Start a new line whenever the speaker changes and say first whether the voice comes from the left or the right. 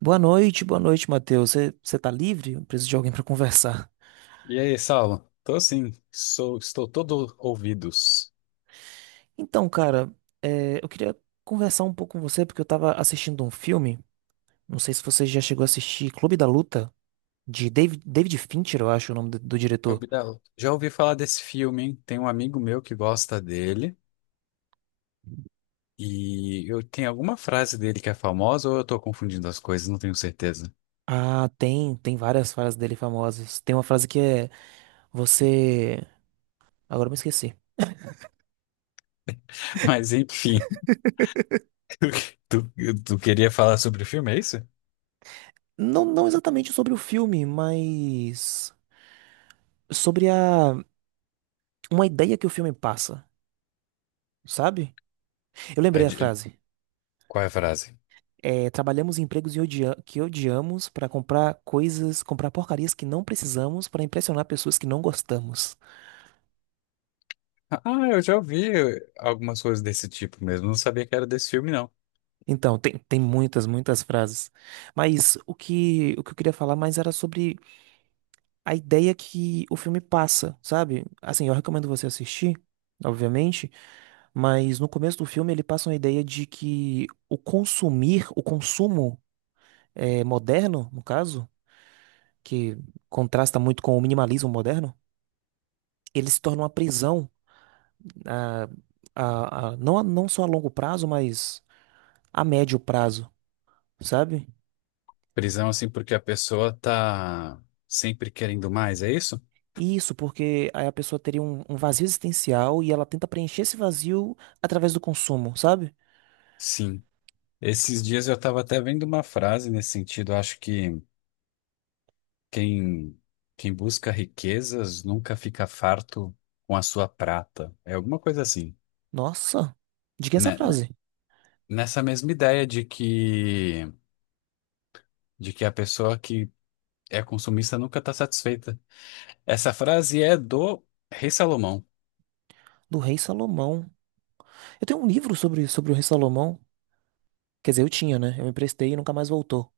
right: Boa noite, Matheus. Você tá livre? Eu preciso de alguém para conversar.
left: E aí, Saulo? Tô sim, estou todo ouvidos.
right: Então, cara, eu queria conversar um pouco com você porque eu tava assistindo um filme. Não sei se você já chegou a assistir Clube da Luta, de David Fincher, eu acho o nome do diretor.
left: Gabriel, já ouvi falar desse filme, hein? Tem um amigo meu que gosta dele e eu tenho alguma frase dele que é famosa ou eu tô confundindo as coisas, não tenho certeza.
right: Ah, tem várias frases dele famosas. Tem uma frase que é você. Agora eu me esqueci.
left: Mas enfim, tu, tu queria falar sobre o filme, é isso?
right: Não, não exatamente sobre o filme, mas sobre a uma ideia que o filme passa, sabe? Eu
left: É
right: lembrei a
left: de-
right: frase.
left: qual é a frase?
right: É, trabalhamos em empregos e que odiamos para comprar coisas, comprar porcarias que não precisamos para impressionar pessoas que não gostamos.
left: Ah, eu já ouvi algumas coisas desse tipo mesmo, não sabia que era desse filme, não.
right: Então, tem muitas, muitas frases. Mas o que eu queria falar mais era sobre a ideia que o filme passa, sabe? Assim, eu recomendo você assistir, obviamente, mas no começo do filme ele passa uma ideia de que o consumo moderno, no caso, que contrasta muito com o minimalismo moderno, ele se torna uma prisão a, não só a longo prazo, mas a médio prazo, sabe?
left: Prisão assim porque a pessoa tá sempre querendo mais, é isso?
right: Isso, porque aí a pessoa teria um vazio existencial e ela tenta preencher esse vazio através do consumo, sabe?
left: Sim. Esses dias eu estava até vendo uma frase nesse sentido. Eu acho que quem, quem busca riquezas nunca fica farto com a sua prata. É alguma coisa assim.
right: Nossa, diga essa
left: Né?
right: frase,
left: Nessa mesma ideia de de que a pessoa que é consumista nunca está satisfeita. Essa frase é do Rei Salomão.
right: do Rei Salomão. Eu tenho um livro sobre o Rei Salomão. Quer dizer, eu tinha, né? Eu emprestei e nunca mais voltou.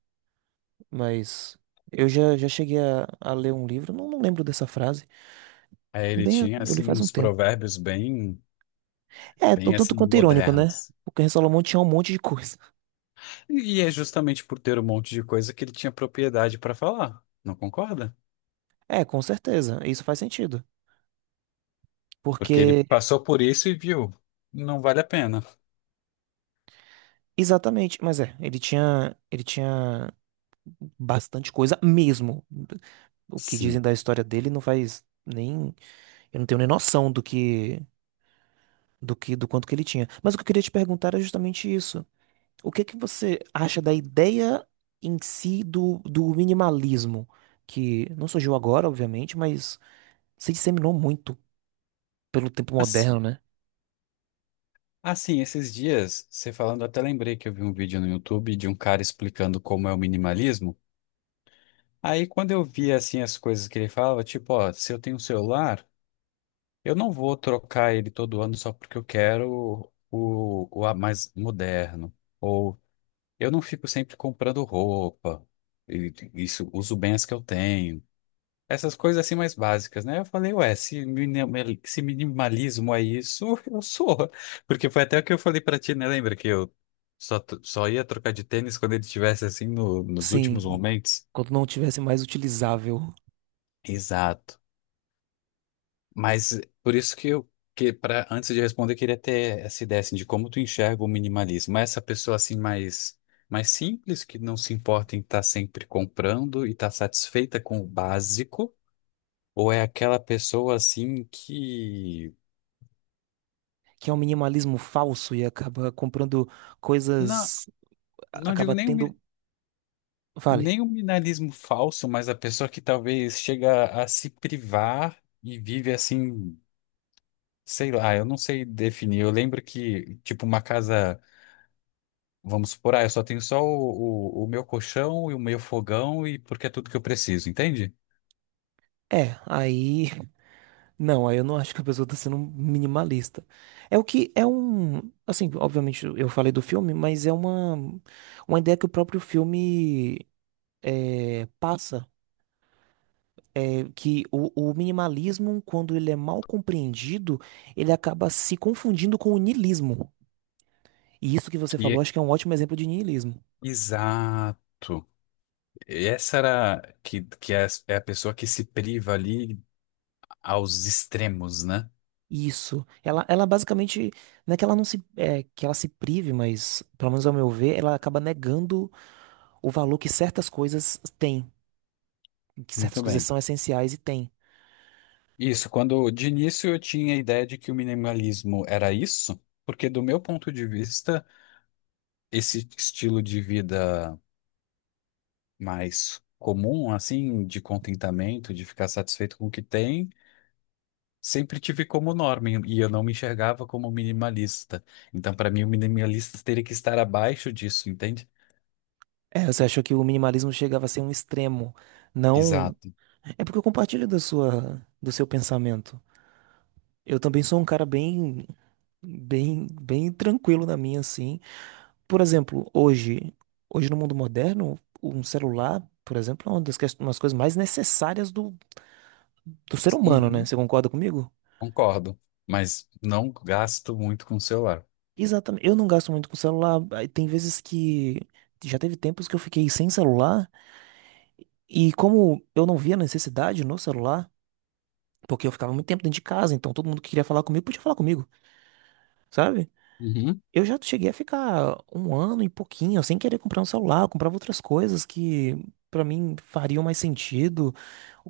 right: Mas eu já cheguei a ler um livro, não, não lembro dessa frase.
left: Aí ele
right: Também eu,
left: tinha
right: eu li
left: assim
right: faz um
left: uns
right: tempo.
left: provérbios bem,
right: É, o
left: bem
right: tanto
left: assim
right: quanto irônico, né?
left: modernos.
right: Porque o Rei Salomão tinha um monte de coisa.
left: E é justamente por ter um monte de coisa que ele tinha propriedade para falar. Não concorda?
right: É, com certeza, isso faz sentido.
left: Porque ele
right: Porque,
left: passou por isso e viu, não vale a pena.
right: exatamente, mas ele tinha, bastante coisa mesmo. O que dizem
left: Sim.
right: da história dele não faz nem, eu não tenho nem noção do quanto que ele tinha. Mas o que eu queria te perguntar é justamente isso. O que que você acha da ideia em si do minimalismo, que não surgiu agora, obviamente, mas se disseminou muito pelo tempo
left: Mas,
right: moderno, né?
left: assim, esses dias, você falando, eu até lembrei que eu vi um vídeo no YouTube de um cara explicando como é o minimalismo. Aí, quando eu vi, assim, as coisas que ele falava, tipo, ó, se eu tenho um celular, eu não vou trocar ele todo ano só porque eu quero mais moderno. Ou eu não fico sempre comprando roupa. E, isso, uso bem as que eu tenho. Essas coisas assim mais básicas, né? Eu falei, ué, se, se minimalismo é isso, eu sou. Porque foi até o que eu falei pra ti, né? Lembra que eu só ia trocar de tênis quando ele estivesse assim nos
right: Sim,
left: últimos momentos?
right: quando não tivesse mais utilizável.
left: Exato. Mas por isso que para antes de responder, eu queria ter essa ideia assim, de como tu enxerga o minimalismo. Essa pessoa assim mais simples, que não se importa em estar sempre comprando e estar satisfeita com o básico, ou é aquela pessoa assim que
right: Que é um minimalismo falso e acaba comprando
left: não?
right: coisas,
left: Não digo
right: acaba
left: nem
right: tendo, vale.
left: nem o minimalismo falso, mas a pessoa que talvez chega a se privar e vive assim, sei lá, eu não sei definir. Eu lembro que, tipo, uma casa, vamos supor, ah, eu só tenho só o meu colchão e o meu fogão e porque é tudo que eu preciso, entende?
right: É, aí não, aí eu não acho que a pessoa tá sendo minimalista. É o que é um, assim, obviamente eu falei do filme, mas é uma ideia que o próprio filme passa. É que o minimalismo, quando ele é mal compreendido, ele acaba se confundindo com o niilismo. E isso que você
left: Que
right: falou,
left: é-
right: acho que é um ótimo exemplo de niilismo.
left: Exato. Essa era que é a pessoa que se priva ali aos extremos, né?
right: Isso. Ela basicamente, não é que ela não se, que ela se prive, mas, pelo menos ao meu ver, ela acaba negando o valor que certas coisas têm, que certas
left: Muito
right: coisas
left: bem.
right: são essenciais e têm.
left: Isso, quando de início eu tinha a ideia de que o minimalismo era isso, porque do meu ponto de vista, esse estilo de vida mais comum, assim, de contentamento, de ficar satisfeito com o que tem, sempre tive como norma e eu não me enxergava como minimalista. Então, para mim, o minimalista teria que estar abaixo disso, entende?
right: É, você achou que o minimalismo chegava a ser um extremo. Não,
left: Exato.
right: é porque eu compartilho do seu pensamento. Eu também sou um cara bem, bem, bem tranquilo na minha, assim. Por exemplo, hoje no mundo moderno, um celular, por exemplo, é uma das umas coisas mais necessárias do ser humano, né?
left: Uhum,
right: Você concorda comigo?
left: concordo, mas não gasto muito com o celular.
right: Exatamente. Eu não gasto muito com celular. Aí Tem vezes que Já teve tempos que eu fiquei sem celular e como eu não via necessidade no celular, porque eu ficava muito tempo dentro de casa, então todo mundo que queria falar comigo podia falar comigo, sabe?
left: Uhum.
right: Eu já cheguei a ficar um ano e pouquinho sem querer comprar um celular, eu comprava outras coisas que pra mim fariam mais sentido,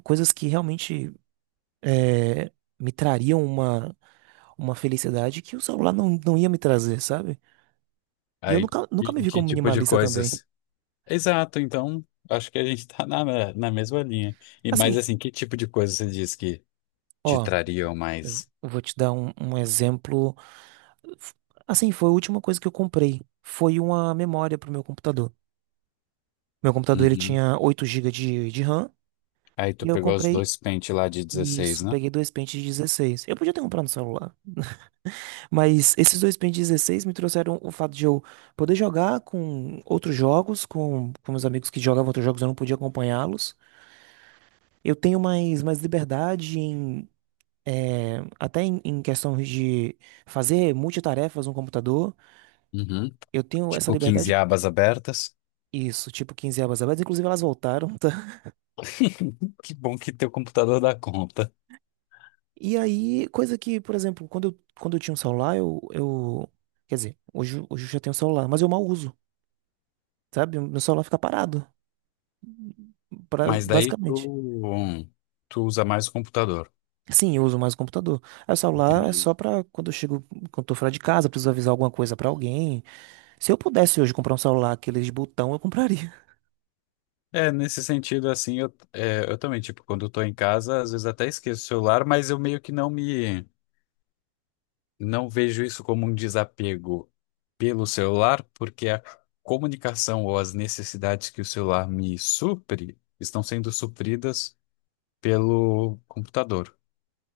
right: coisas que realmente eh, me trariam uma, felicidade que o celular não ia me trazer, sabe? E eu
left: Aí,
right: nunca, nunca me vi
left: que
right: como
left: tipo de
right: minimalista também.
left: coisas? Exato, então acho que a gente tá na mesma linha. E mas
right: Assim,
left: assim, que tipo de coisa você diz que te
right: ó,
left: trariam
right: eu
left: mais?
right: vou te dar um exemplo. F- Assim, foi a última coisa que eu comprei. Foi uma memória pro meu computador. Meu computador, ele
left: Uhum.
right: tinha 8 gigas de RAM.
left: Aí
right: E
left: tu
right: eu
left: pegou os
right: comprei
left: dois pentes lá de 16,
right: isso.
left: né?
right: Peguei dois pentes de 16. Eu podia ter comprado no celular. Mas esses dois Pen 16 me trouxeram o fato de eu poder jogar com outros jogos, com meus amigos que jogavam outros jogos, eu não podia acompanhá-los. Eu tenho mais, mais liberdade até em questão de fazer multitarefas no computador.
left: Uhum.
right: Eu tenho essa
left: Tipo
right: liberdade,
left: 15 abas abertas.
right: isso, tipo 15 abas abertas, inclusive elas voltaram, tá?
left: Que bom que teu computador dá conta.
right: E aí, coisa que, por exemplo, quando eu tinha um celular, quer dizer, hoje eu já tenho um celular, mas eu mal uso, sabe? Meu celular fica parado,
left: Mas daí
right: basicamente.
left: tu usa mais o computador.
right: Sim, eu uso mais o computador. Aí, o celular é
left: Entendi.
right: só pra quando eu chego, quando eu tô fora de casa, preciso avisar alguma coisa pra alguém. Se eu pudesse hoje comprar um celular, aqueles de botão, eu compraria.
left: É, nesse sentido, assim, eu também, tipo, quando eu tô em casa, às vezes até esqueço o celular, mas eu meio que não me. Não vejo isso como um desapego pelo celular, porque a comunicação ou as necessidades que o celular me supre estão sendo supridas pelo computador.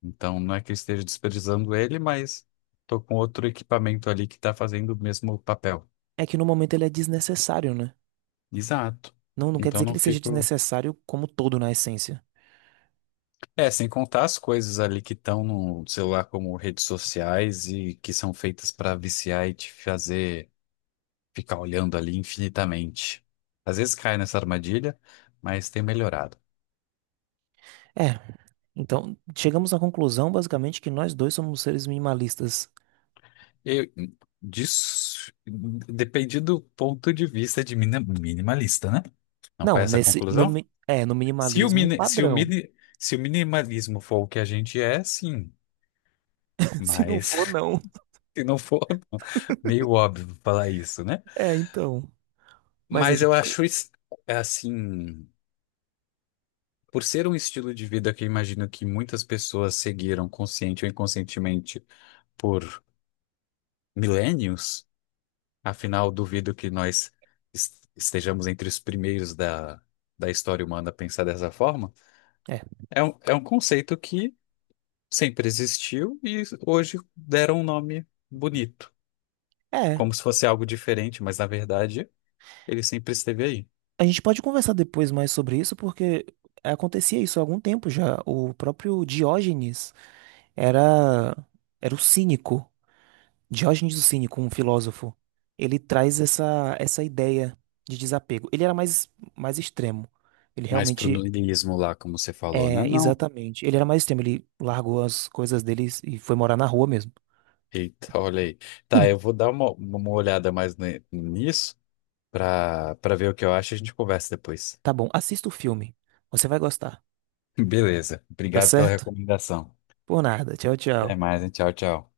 left: Então, não é que eu esteja desprezando ele, mas estou com outro equipamento ali que está fazendo o mesmo papel.
right: É que no momento ele é desnecessário, né?
left: Exato.
right: Não, não quer
left: Então,
right: dizer que
left: não
right: ele seja
left: fico.
right: desnecessário como todo na essência.
left: É, sem contar as coisas ali que estão no celular, como redes sociais e que são feitas para viciar e te fazer ficar olhando ali infinitamente. Às vezes cai nessa armadilha, mas tem melhorado.
right: É, então chegamos à conclusão basicamente que nós dois somos seres minimalistas.
left: Eu, disso, depende do ponto de vista de minimalista, né? Não foi
right: Não,
left: essa a
right: nesse no,
left: conclusão?
right: mi- é, no
left: Se o,
right: minimalismo
left: mini, se o,
right: padrão.
left: mini, se o minimalismo for o que a gente é, sim.
right: Se não for,
left: Mas
right: não.
left: se não for, não. Meio óbvio falar isso, né?
right: É, então. Mas
left: Mas eu acho es- É assim, por ser um estilo de vida que eu imagino que muitas pessoas seguiram consciente ou inconscientemente por milênios? Afinal, duvido que estejamos entre os primeiros da história humana a pensar dessa forma.
right: é,
left: É um conceito que sempre existiu e hoje deram um nome bonito,
right: é,
left: como se fosse algo diferente, mas na verdade ele sempre esteve aí.
right: a gente pode conversar depois mais sobre isso porque acontecia isso há algum tempo já. O próprio Diógenes era era o cínico. Diógenes o Cínico, um filósofo. Ele traz essa ideia de desapego. Ele era mais extremo. Ele
left: Mas pro
right: realmente.
left: niilismo lá, como você falou, né?
right: É,
left: Não.
right: exatamente. Ele era mais extremo, ele largou as coisas dele e foi morar na rua mesmo.
left: Eita, olha aí. Tá, eu vou dar uma olhada mais nisso para ver o que eu acho e a gente conversa depois.
right: Tá bom, assista o filme. Você vai gostar.
left: Beleza.
right: Tá
left: Obrigado pela
right: certo?
left: recomendação.
right: Por nada. Tchau,
left: Até
right: tchau.
left: mais, hein? Tchau, tchau.